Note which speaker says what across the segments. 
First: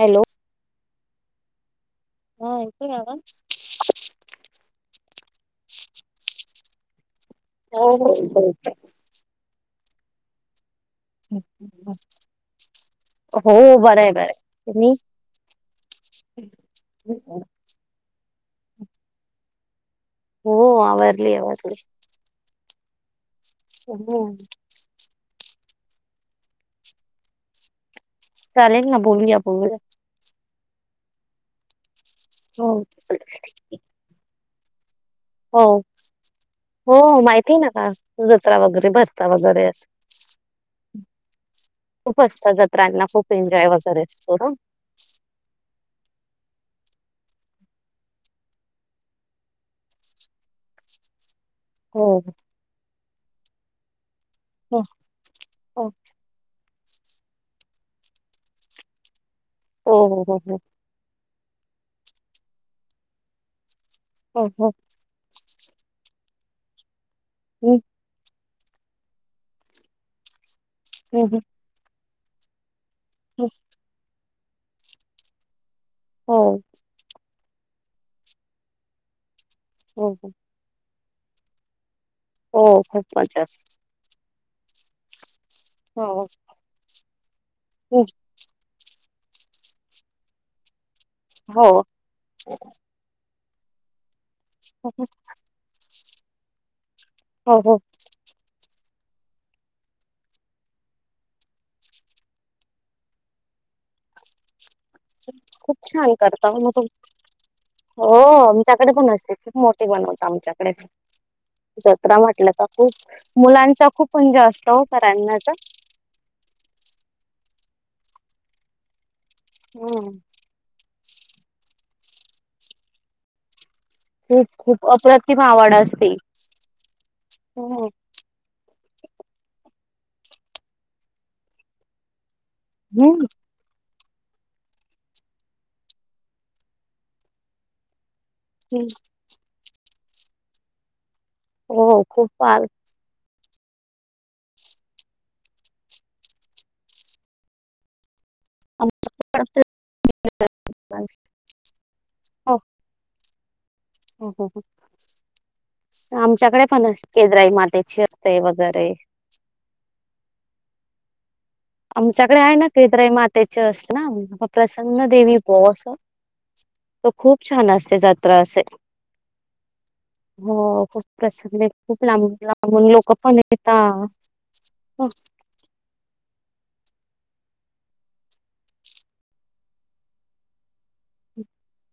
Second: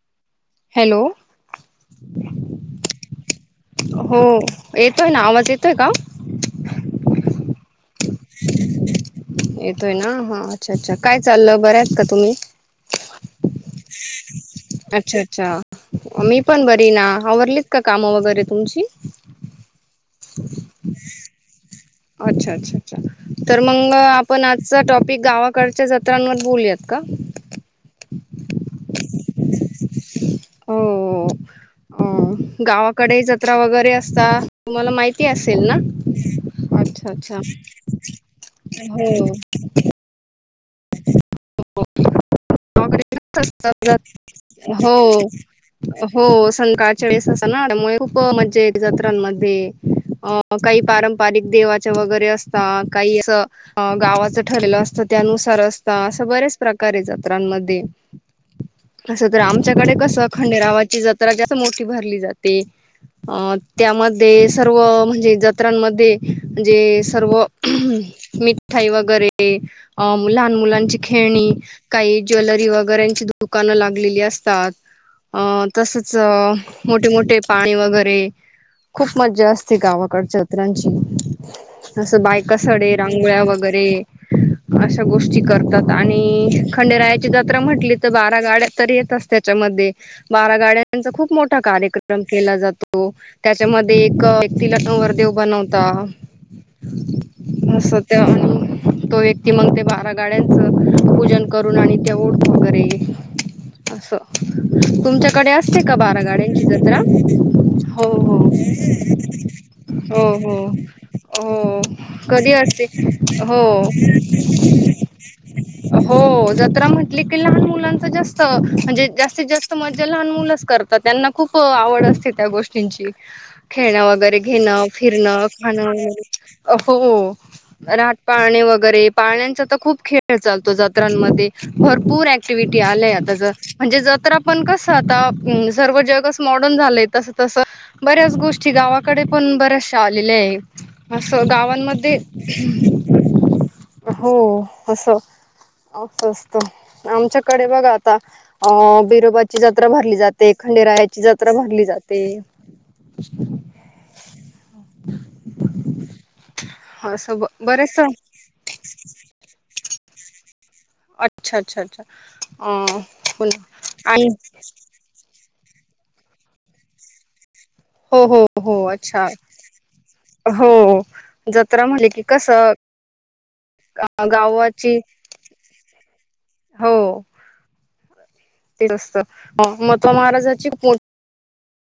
Speaker 1: Hello
Speaker 2: hello
Speaker 1: हा येतोय आवाज?
Speaker 2: हो येतोय ना आवाज येतोय का य ना हा अच्छा अच्छा काय चाललं बरे आहेत का का तुम्ही
Speaker 1: हो बरंय बरंय तुम्ही?
Speaker 2: अच्छा अच्छा मी पण बरी ना आवरलीत का काम वगैरे तुमची
Speaker 1: हो आरली आरली
Speaker 2: अच्छा अच्छा अच्छा तर मग आपण आजचा टॉपिक गावा कडेच्या जत्रांवर बोलूयात का
Speaker 1: चालेल ना बोलू या बोलू
Speaker 2: हो
Speaker 1: हो
Speaker 2: गावाकडे जत्रा वगैरे असता तुम्हाला माहिती
Speaker 1: हो
Speaker 2: असेल ना
Speaker 1: हो
Speaker 2: अच्छा अच्छा
Speaker 1: माहिती आहे ना का जत्रा वगैरे
Speaker 2: हो
Speaker 1: भरता वगैरे असे खूप असतं
Speaker 2: हो हो सन काळीस अस ना खूप मज्जा एक जत्रांमध्ये अ काही पारंपारिक देवाच्या
Speaker 1: हो
Speaker 2: वगैरे असत काही असे गावा
Speaker 1: हो
Speaker 2: असत त्यानुसार अस
Speaker 1: हो
Speaker 2: अस बऱ्याच प्रकारे जात्रांमध्ये तर आमच्याकडे कसं
Speaker 1: हो हो हो
Speaker 2: खंडेरावाची जत्रा जास्त मोठी भरली जाते अ
Speaker 1: हो
Speaker 2: त्यामध्ये
Speaker 1: हो
Speaker 2: सर्व म्हणजे जत्रांमध्ये म्हणजे सर्व
Speaker 1: हम्म
Speaker 2: मी मिठाई वगैरे अ लहान मुलांची
Speaker 1: हम्म
Speaker 2: खेळणी काही ज्वेलरी वगैरे
Speaker 1: हम्म
Speaker 2: दुकानं लागलेली असतात तसेच
Speaker 1: हो
Speaker 2: मोठे मोठे पाणी वगैरे खूप मज्जा असते
Speaker 1: हो हो
Speaker 2: गावाकडच्यात्रांची जसं बायका
Speaker 1: हो
Speaker 2: सडे
Speaker 1: खूप मजा
Speaker 2: रांगोळ्या
Speaker 1: असते
Speaker 2: वगैरे अशा गोष्टी करतात
Speaker 1: हो
Speaker 2: आणि खंडेरायाची जात्रा म्हटली
Speaker 1: हो
Speaker 2: तर बारा गाड्या तर येत त्यांच्यामध्ये बारा गाड्या त्यां खूप मोठा
Speaker 1: हो
Speaker 2: कार्यक्रम केला जातो त्यांच्यामध्ये एक तिला नवरदेव बनवत
Speaker 1: हो हो
Speaker 2: अस त्या तो व्यक्ती मग ते बारा गाड्यांच पूजन करून करून आणि त्या ओढ वगैरे असं तुमच्याकडे
Speaker 1: खूप
Speaker 2: असते का
Speaker 1: छान
Speaker 2: बारा
Speaker 1: करता
Speaker 2: गाड्यांची
Speaker 1: मग
Speaker 2: जत्रा हो
Speaker 1: आमच्याकडे पण असते खूप मोठी
Speaker 2: हो
Speaker 1: बनवत
Speaker 2: हो
Speaker 1: आमच्याकडे
Speaker 2: हो हो
Speaker 1: जत्रा म्हटलं
Speaker 2: कधी
Speaker 1: तर
Speaker 2: असते
Speaker 1: खूप
Speaker 2: हो
Speaker 1: मुलांचा खूप म्हणजे असतो हो कराडण्याचा
Speaker 2: अ हो जत्रा म्हट की लहान मुलां जास्त म्हणजे जास्तीत जास्त मजा
Speaker 1: हम्म
Speaker 2: लहान मुलेच करतात तर त्यांना खूप आवड असते त्या गोष्टींची खेळणं वगैरे
Speaker 1: खूप
Speaker 2: घेणं
Speaker 1: खूप अप्रतिम
Speaker 2: फिरणं
Speaker 1: आवड
Speaker 2: खाणं
Speaker 1: असते
Speaker 2: हो
Speaker 1: हम्म
Speaker 2: रात पाळणे वगैरे वगैरे पाळण्यांचा तर खूप खेळ चालतो जात्रांमध्ये भरपूर ऍक्टिव्हटी आलाय
Speaker 1: हम्म
Speaker 2: आता ज म्हणजे जत्रा पण कस आता सर्व जगच मॉडर्न झालंय तस तस बऱ्याच गोष्टी
Speaker 1: हम्म.
Speaker 2: गावाकडे पण बऱ्याचशा आलेल्या आहेत असं
Speaker 1: हो
Speaker 2: गावांमध्ये
Speaker 1: खूप फार.
Speaker 2: हो असं असस्त आमच्याकडे बघा आता अं
Speaker 1: आमच्याकडे
Speaker 2: बिरोबाची जत्रा भरली जाते
Speaker 1: पण असते.
Speaker 2: खंडेरायाची जत्रा भरली जाते अ
Speaker 1: ह हो हो आमच्याकडे पण
Speaker 2: असं
Speaker 1: केदराई
Speaker 2: बरेच
Speaker 1: मातेची असते वगैरे
Speaker 2: अच्छा अच्छा अच्छा
Speaker 1: आमच्याकडे आहे ना
Speaker 2: अ
Speaker 1: कदराई मातेचे अस
Speaker 2: पुन्हा आणि
Speaker 1: ना प्रसन्न देवी पो अस तो खूप छान असते
Speaker 2: हो
Speaker 1: जात्रा
Speaker 2: हो
Speaker 1: असे
Speaker 2: हो अच्छा
Speaker 1: हो खूप प्रसन्न आहे खूप लांब लाब लोक पण येता
Speaker 2: अ गावाची
Speaker 1: हो
Speaker 2: हो ते असत मत्वा महाराजाची खप मो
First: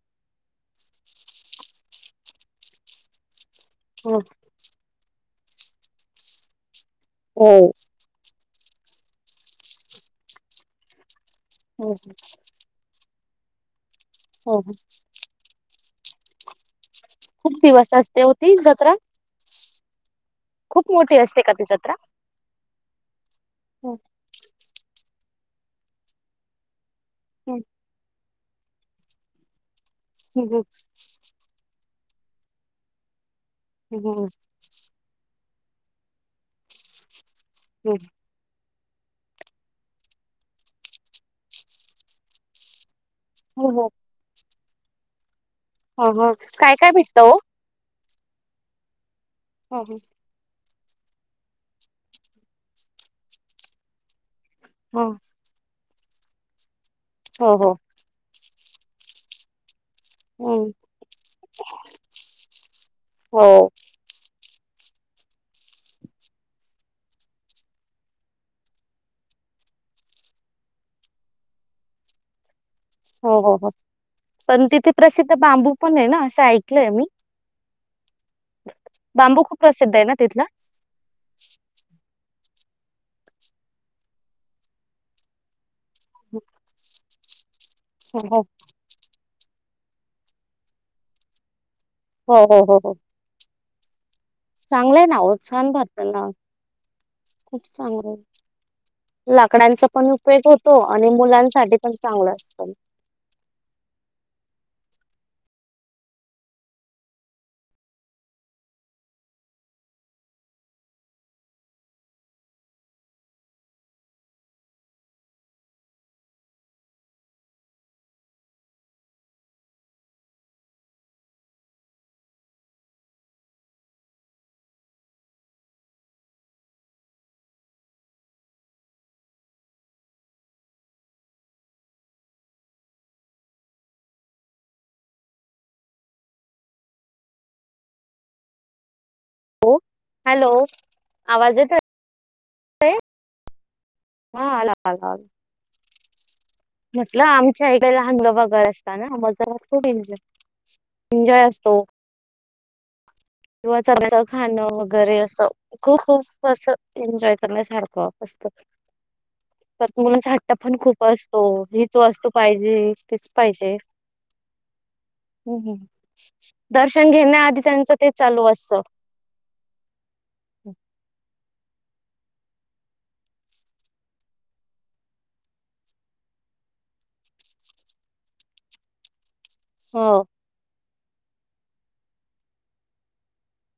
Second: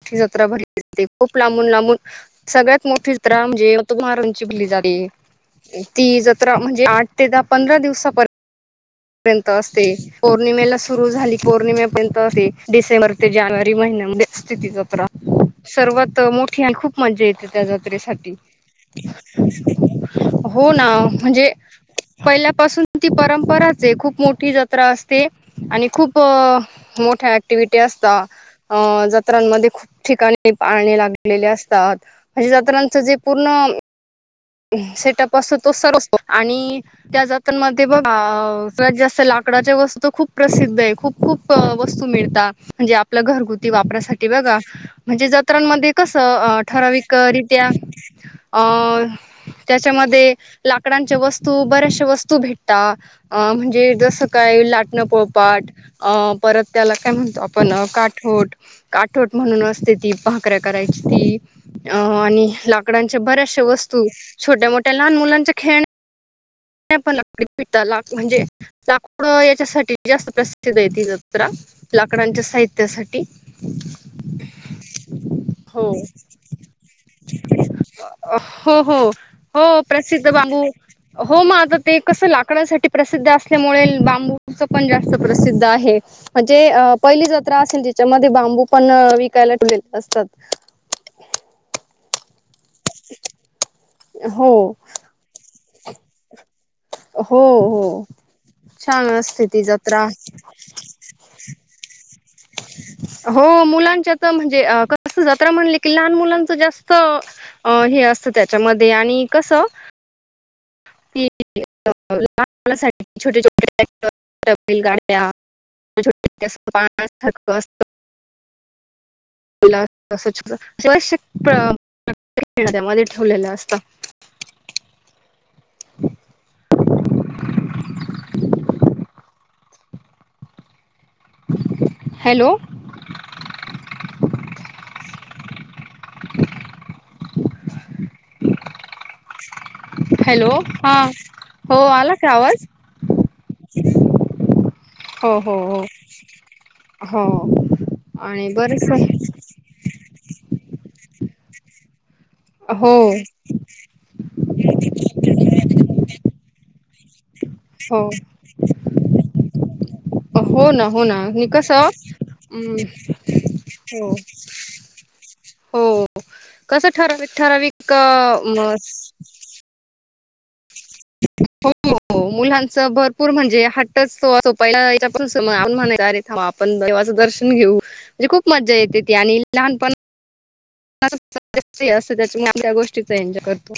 Speaker 2: मोठी जत्रा भरली जाते खूप लांबून लांबून सगळ्यात मोठी जत्रा ज
Speaker 1: हो हो.
Speaker 2: म्हण दिव पर्यंत असते पौर्णिमेला सुरु झाली पौर्णिमे
Speaker 1: हो
Speaker 2: पर्यंत असते डिसेंबर ते जानेवारी महिन्यामध्ये असते
Speaker 1: हो
Speaker 2: ती
Speaker 1: हो
Speaker 2: जत्रा सर्वात मोठी आणि खूप मजा येते
Speaker 1: खूप
Speaker 2: त्या
Speaker 1: दिवस असते हो
Speaker 2: जत्रेसाठी
Speaker 1: ती जत्रा
Speaker 2: हो ना
Speaker 1: खूप मोठी असते
Speaker 2: म्हणजे
Speaker 1: का ती जत्रा?
Speaker 2: पहिल्यापासून ती परंपरा ज
Speaker 1: हं,
Speaker 2: खूप मोठी जत्रा असते आणि खूप मोठ्या
Speaker 1: हं,
Speaker 2: ऍक्टिव्हटी असत अ जात्रांमध्ये खूप
Speaker 1: हं,
Speaker 2: ठिकाणी
Speaker 1: हं,
Speaker 2: पाणी लागलेले असतात म्हणजे जात्रांच जे
Speaker 1: होम्
Speaker 2: सेटप असत तो सरवतो आणि त्या जातां म
Speaker 1: हं.
Speaker 2: बघ जास् लाकडाच्या वस्तू तर खूप प्रसिद्ध आहे खूप खूप वस्तू मिळतात म्हणजे आप
Speaker 1: हो
Speaker 2: घरगुती
Speaker 1: हो
Speaker 2: वापरासाठी बघा म्हणजे ज मत्रांमध्ये
Speaker 1: ह ह
Speaker 2: कसं
Speaker 1: काय काय भेटत हो?
Speaker 2: ठराविकरित्या अ
Speaker 1: हो
Speaker 2: त्याच्यामध्ये लाकडांच्या वस्तू बऱ्याचशा वस्तू भेटतात अ म्हणजे जसं काय लाटणं
Speaker 1: हो
Speaker 2: पोळपाट अ परत त्याला काय म्हणतो
Speaker 1: हो
Speaker 2: आपण काठोट काठवट म्हणून असते ती भाांकऱ्या
Speaker 1: हं.
Speaker 2: करायची ती अ आणि लाकडांचे
Speaker 1: हो
Speaker 2: बऱ्याचश वस्तू छोट्या मोठ्या लहान मुलांचे खेण ण लाक पि ला म्हणजे लाकडं याच्यासाठी जास्त प्रसिद्ध य लाकडांच्या साहित
Speaker 1: हो हो हो पण तिथे प्रसिद्ध बांबू
Speaker 2: हो
Speaker 1: पण आहे ना असं ऐकलंय मी
Speaker 2: हो हो
Speaker 1: बांबू खूप
Speaker 2: हो
Speaker 1: आहे ना
Speaker 2: प्रसिद्ध
Speaker 1: तिथला?
Speaker 2: बांबू हो मग आता ते कसं लाग कड सा प्रसिद्ध असल्यामुळे बांबूच पण जास्त प्रसिद्ध आहे म्ह जे पहिली असेल
Speaker 1: हो
Speaker 2: त्याच्यामध्ये
Speaker 1: हो
Speaker 2: बांबू पण विकायला ठेलेले असतात
Speaker 1: हो हो हो हो
Speaker 2: हो
Speaker 1: चांगलंय ना उत्साान भरता ना
Speaker 2: हो
Speaker 1: खूप
Speaker 2: हो
Speaker 1: चांग
Speaker 2: छान असते ती
Speaker 1: लाकडांचा
Speaker 2: जत्रा
Speaker 1: पण उपयोग होतो आणि मुलांचा सा पण चांगलं असतं
Speaker 2: हो मुलांच्या म्हणजे क जा म्हण क लहान मुलांच जास्त हे असत त्याच्यामध्ये आणि कस त लहानणासाठी छोट्या छोटे गाड्या पाथक असत श्य त्यामध्ये ठेवलेलं असत [inaudible] [inaudible] हॅलो
Speaker 1: हो
Speaker 2: हॅलो हा
Speaker 1: आवाज
Speaker 2: हो
Speaker 1: येतोय?
Speaker 2: आला का आवाज
Speaker 1: हा आला आला आला.
Speaker 2: हो हो हो
Speaker 1: म्हटलं
Speaker 2: हो
Speaker 1: आमच्या इकडेला हंग
Speaker 2: आणि
Speaker 1: वगर
Speaker 2: बरेच
Speaker 1: असतातना मजा खूप इंज एन्जॉय असतो
Speaker 2: हो
Speaker 1: किंवा चण्याच खाणं वगैरे अस खूप खूप अस एन्जॉय करण्यासारखंस्त
Speaker 2: ठीक हो ना हो ना म
Speaker 1: हीच वस्तू
Speaker 2: कसम्
Speaker 1: पाहिजे तीच पाहिजे.
Speaker 2: हो
Speaker 1: हम्म.
Speaker 2: हो कस
Speaker 1: दर्शन
Speaker 2: ठराविक
Speaker 1: घेण्याआधी
Speaker 2: ठरावीक
Speaker 1: त्यांचं ते
Speaker 2: काम ह मस्
Speaker 1: हम्
Speaker 2: हम मुलांच भरपूर म्हणजे हटच तो सोपाला म्ह अरे आपण देवाचं दर्शन घेऊ म्हणजे खूप मजा येते ती आणि लहानपण
Speaker 1: हो
Speaker 2: अस त्या त्या गोष्टीचा एनजॉय करतो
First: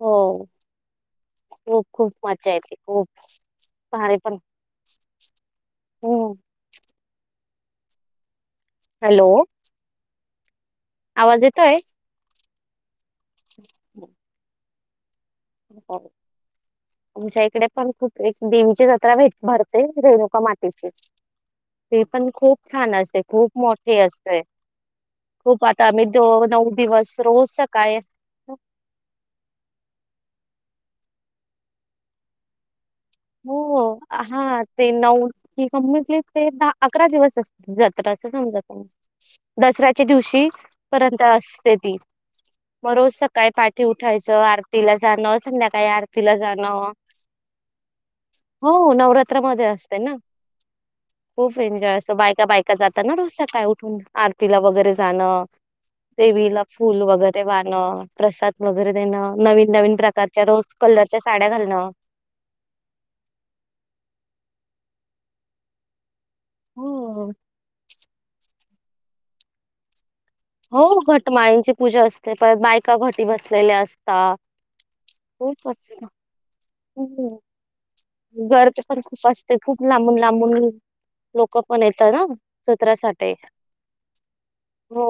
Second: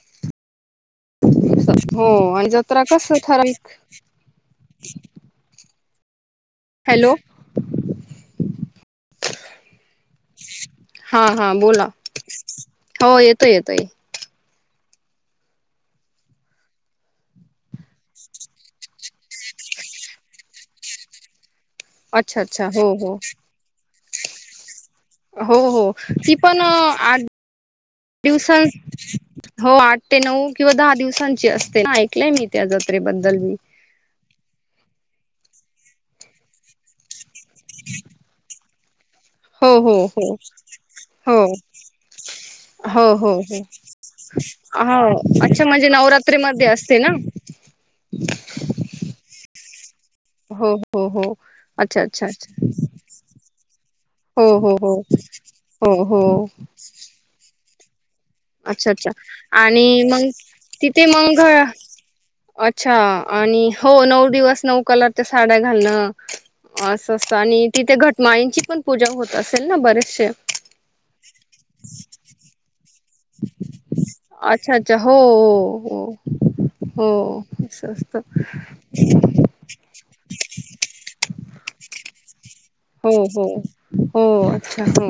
Speaker 1: हो खूप
Speaker 2: धतग हो
Speaker 1: खूप
Speaker 2: आणि
Speaker 1: मज्जा येते
Speaker 2: जत्रा कस
Speaker 1: खूप
Speaker 2: ठरल
Speaker 1: हम्
Speaker 2: हॅलो
Speaker 1: हॅलो
Speaker 2: हा
Speaker 1: आवाज
Speaker 2: हा
Speaker 1: येतोय?
Speaker 2: बोला हो येतोय येतोय
Speaker 1: ह ब आमच्या इकडे पण खूप एक देवीची जत्रा भेट भरते रेणुका मातेची ते पण
Speaker 2: अच्छा
Speaker 1: खूप
Speaker 2: अच्छा हो
Speaker 1: छान
Speaker 2: हो
Speaker 1: असते खूप मोठे असते
Speaker 2: हो
Speaker 1: खूप आता
Speaker 2: हो
Speaker 1: आम्ही द नऊ दिवस रोजच्या काय
Speaker 2: दिवसा हो आठ ते नऊ किंवा दहा दिवसांची असते? ऐकलंय मी त्या जत
Speaker 1: हो हा ते नऊ कंटली ते द अकरा दिवस असत जत्रा अस समजत
Speaker 2: हो हो
Speaker 1: दसऱ्याच्या
Speaker 2: हो
Speaker 1: दिवशी पर्यंत
Speaker 2: हो हो
Speaker 1: असते ती. मग रोज
Speaker 2: हो हो
Speaker 1: सकाळी पाठी उठायचं आरतीला
Speaker 2: हो
Speaker 1: जाणं
Speaker 2: अच्छा
Speaker 1: संध्याकाळी
Speaker 2: म्हणजे
Speaker 1: आरतीला
Speaker 2: नवरात्रीमध्ये
Speaker 1: जाणं
Speaker 2: असते [inaudible]
Speaker 1: हो नवरात्रामध्ये असत
Speaker 2: हो हो हो
Speaker 1: खूप एन्जॉय
Speaker 2: अच्छा
Speaker 1: अस
Speaker 2: अच्छा
Speaker 1: बायका
Speaker 2: अच्छा
Speaker 1: बायका जातात ना, रोज काय
Speaker 2: हो
Speaker 1: आरतीला
Speaker 2: हो
Speaker 1: वगैरे
Speaker 2: हो
Speaker 1: जाणं
Speaker 2: हो हो
Speaker 1: देवीला फुल वगैरे वाढ
Speaker 2: अच्छा अच्छा
Speaker 1: नवीन
Speaker 2: आणि मंग
Speaker 1: प्रकारच्या रोज
Speaker 2: तिथे
Speaker 1: कलरच्या
Speaker 2: मंग घ.
Speaker 1: साड्या घालणं.
Speaker 2: अच्छा आणि हो नऊ दिवस नऊ कलरच्या साड्या घालणं असं
Speaker 1: हो.
Speaker 2: असतं आणि तिथे घटमाईंची पण पूजा होत असेल ना बरेचसे.
Speaker 1: हो घटमाळींची पूजा असते परत बायका घट बसलेले असता
Speaker 2: अच्छा अच्छा हो हो हो हो असं असतं.
Speaker 1: गर ते पण खूप असते खूप लांबून लांबून लोक पण येतात ना.
Speaker 2: हो
Speaker 1: सत्रासाठी
Speaker 2: हो हो अच्छा हो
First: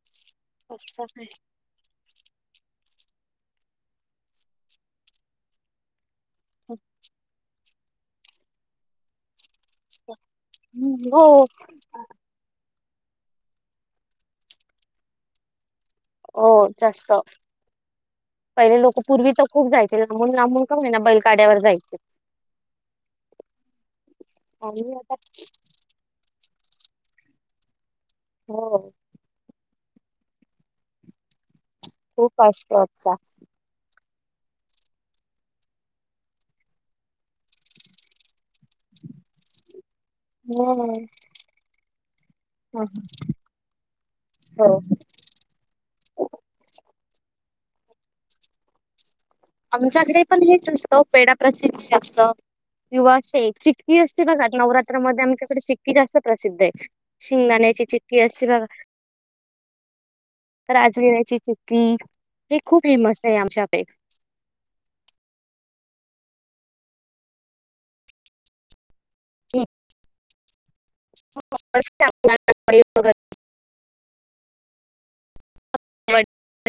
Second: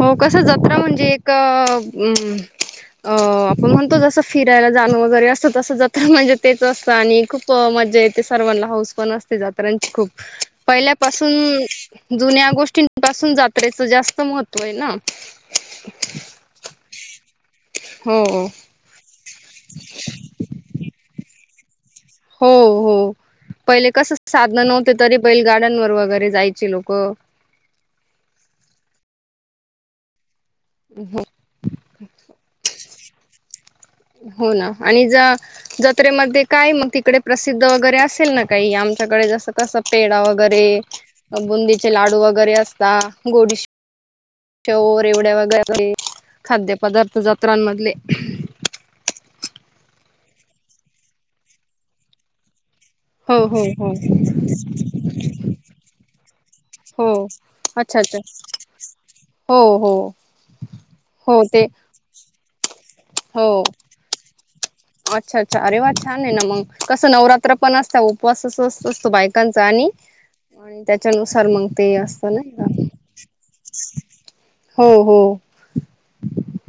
Speaker 2: हो कस जत्रा
Speaker 1: असं
Speaker 2: म्हणजे?
Speaker 1: आहे.
Speaker 2: एक हमम अ आपण म्हणतो जसं फिरायला जाणं वगैरे असतं तस जात म्हणजे तेच असतं आणि खूप मज े सर्वांना हौस पण असते जात्रांची खूप
Speaker 1: हम्म,
Speaker 2: पहिल्यापासून.
Speaker 1: हो.
Speaker 2: या गोष्टीं पाासून जात्रेच जास्त महत्त्व आहे ना!
Speaker 1: हो जास्त,
Speaker 2: हो
Speaker 1: पहिले लोकं पूर्वी तर खूप जायचे लाबून लांबून का हो आहे ना बैलगाड्यावर जायचे
Speaker 2: हो हो पहिले कस
Speaker 1: आणि
Speaker 2: साधनवते
Speaker 1: आता
Speaker 2: तरी पहि गार्डन वर वगैरे जायच च लोक!
Speaker 1: हो
Speaker 2: रहेत
Speaker 1: खूप असतो आजचा
Speaker 2: हो ना आणि ज जत्रेमध्ये काय मग तिकडे प्रसिद्ध वगैरे असेल ना? काही आमच्याकडे जसं कस पेडा वगैरे
Speaker 1: हां,
Speaker 2: बुंदीचे लाडू वगैरे
Speaker 1: हां.
Speaker 2: असतात गोड निश्
Speaker 1: हो.
Speaker 2: शेव एवढ्या वगैरे खाद्यपदार्थ जत्रांमध्ये
Speaker 1: आमच्याकडे पण हेच असतं पेढा प्रसिद्ध असस्त किंवा
Speaker 2: हो
Speaker 1: शेग
Speaker 2: हो हो
Speaker 1: चिक्की असते ना नवरात्रामध्ये आमच्याकडे चिक्की जास्त प्रसिद्धहेए
Speaker 2: हो
Speaker 1: शिंगद्या खाण्याची
Speaker 2: अच्छा अच्छा
Speaker 1: चिक्की असते ना
Speaker 2: हो हो
Speaker 1: तर राजगिर्याची
Speaker 2: हो ते
Speaker 1: चिक्की ही खूप फेमस आहे
Speaker 2: हो
Speaker 1: आमच्यापेक
Speaker 2: अच्छा अच्छा अरे वा छान आय ना मग कसं नवरात्र पण असत्या उपवास अस असतो बायकांचा आणि आणि त्याच्यानुसार मग ते असते नी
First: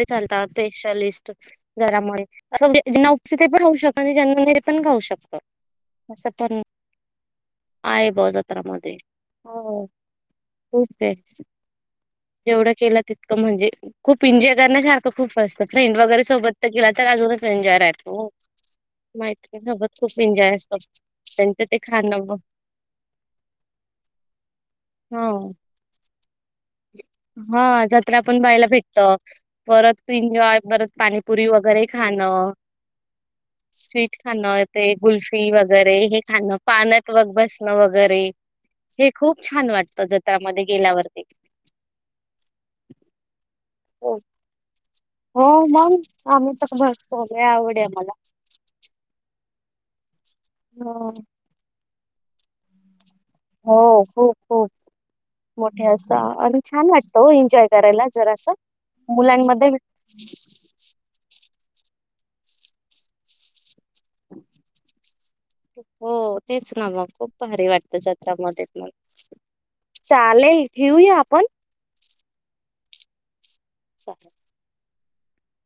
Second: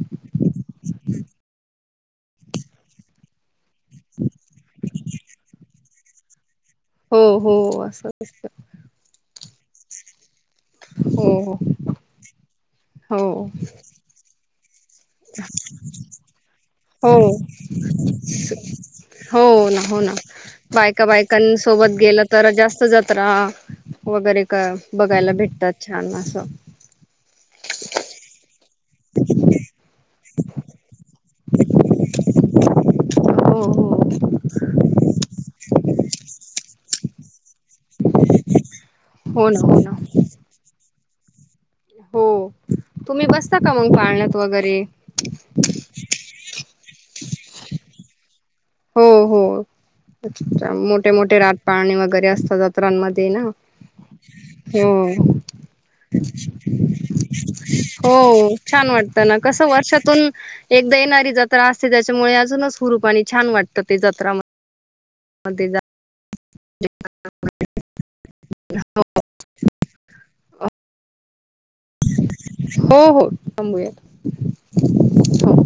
Speaker 1: चालतात स्पेशलिस्ट घरामुळे असं जना उपथित पण घाऊ शकत आणि जनरल मध्ये पण घाऊ शकत असं पण
Speaker 2: हो हो असं
Speaker 1: आहे ब
Speaker 2: दिसत.
Speaker 1: जत्रा मध्ये हो हो खूप बे
Speaker 2: हो
Speaker 1: जेवढं केलं
Speaker 2: हो
Speaker 1: तितकं म्हणजे खूप एन्जॉय करण्यासारखं खूप काय असत फ्रेंड वगैरे सोबत तर गेला तर
Speaker 2: हो
Speaker 1: अजूनच एन्जॉय राहतो
Speaker 2: हो ना
Speaker 1: मैत्रिणीसोबत
Speaker 2: हो ना
Speaker 1: खूप एन्जॉय असतो
Speaker 2: बायका
Speaker 1: त्यांचं ते
Speaker 2: बायकांसोबत
Speaker 1: खाणं
Speaker 2: गेलं
Speaker 1: बघ
Speaker 2: तर जास्त च जत्रा वगैरे का
Speaker 1: हा
Speaker 2: बघायला भेटतात छान असं
Speaker 1: हा जत्रा पण पहायला भे ट परत एन्जॉय, परत पाणीपुरी, वगैरे खाणं.
Speaker 2: हो हो
Speaker 1: स्वीट खाणं ते कुल्फी वगैरे हे खाणं पाण्यात बघ बस वगैरे हे खूप
Speaker 2: हो ना
Speaker 1: छान
Speaker 2: हो ना
Speaker 1: वाटतं जतामध्ये गेल्यावर
Speaker 2: हो तुम्ही बसता का मग
Speaker 1: हो
Speaker 2: पाळणत वगैरे
Speaker 1: हो मंग आम्ही तर बसतो, लय आवडय हाय आमाला.
Speaker 2: हो हो अच्छा अच्छा मोठे
Speaker 1: हो
Speaker 2: मोठे रात पाळणी वगैरे असतात जत्रांम ते ना.
Speaker 1: हो खूप खूप.
Speaker 2: हुं.
Speaker 1: मोठे असा आणि छान वाटतं हो एन्जॉय करायला
Speaker 2: हो
Speaker 1: जरासं
Speaker 2: छान वाटत ना कसं
Speaker 1: मुलांमध्ये
Speaker 2: वर्षातून एकदा येणारी जत्रा असते त्याच्यामुळे अजूनच हुरूप आणि छान वाटतं ते जत्रा म
Speaker 1: हो तेच ना मग खूप भारी वाटतं जत्रा मध्ये मग चालेल ठेवूया आपण
Speaker 2: हो हो थांबूया.
Speaker 1: चा
Speaker 2: हो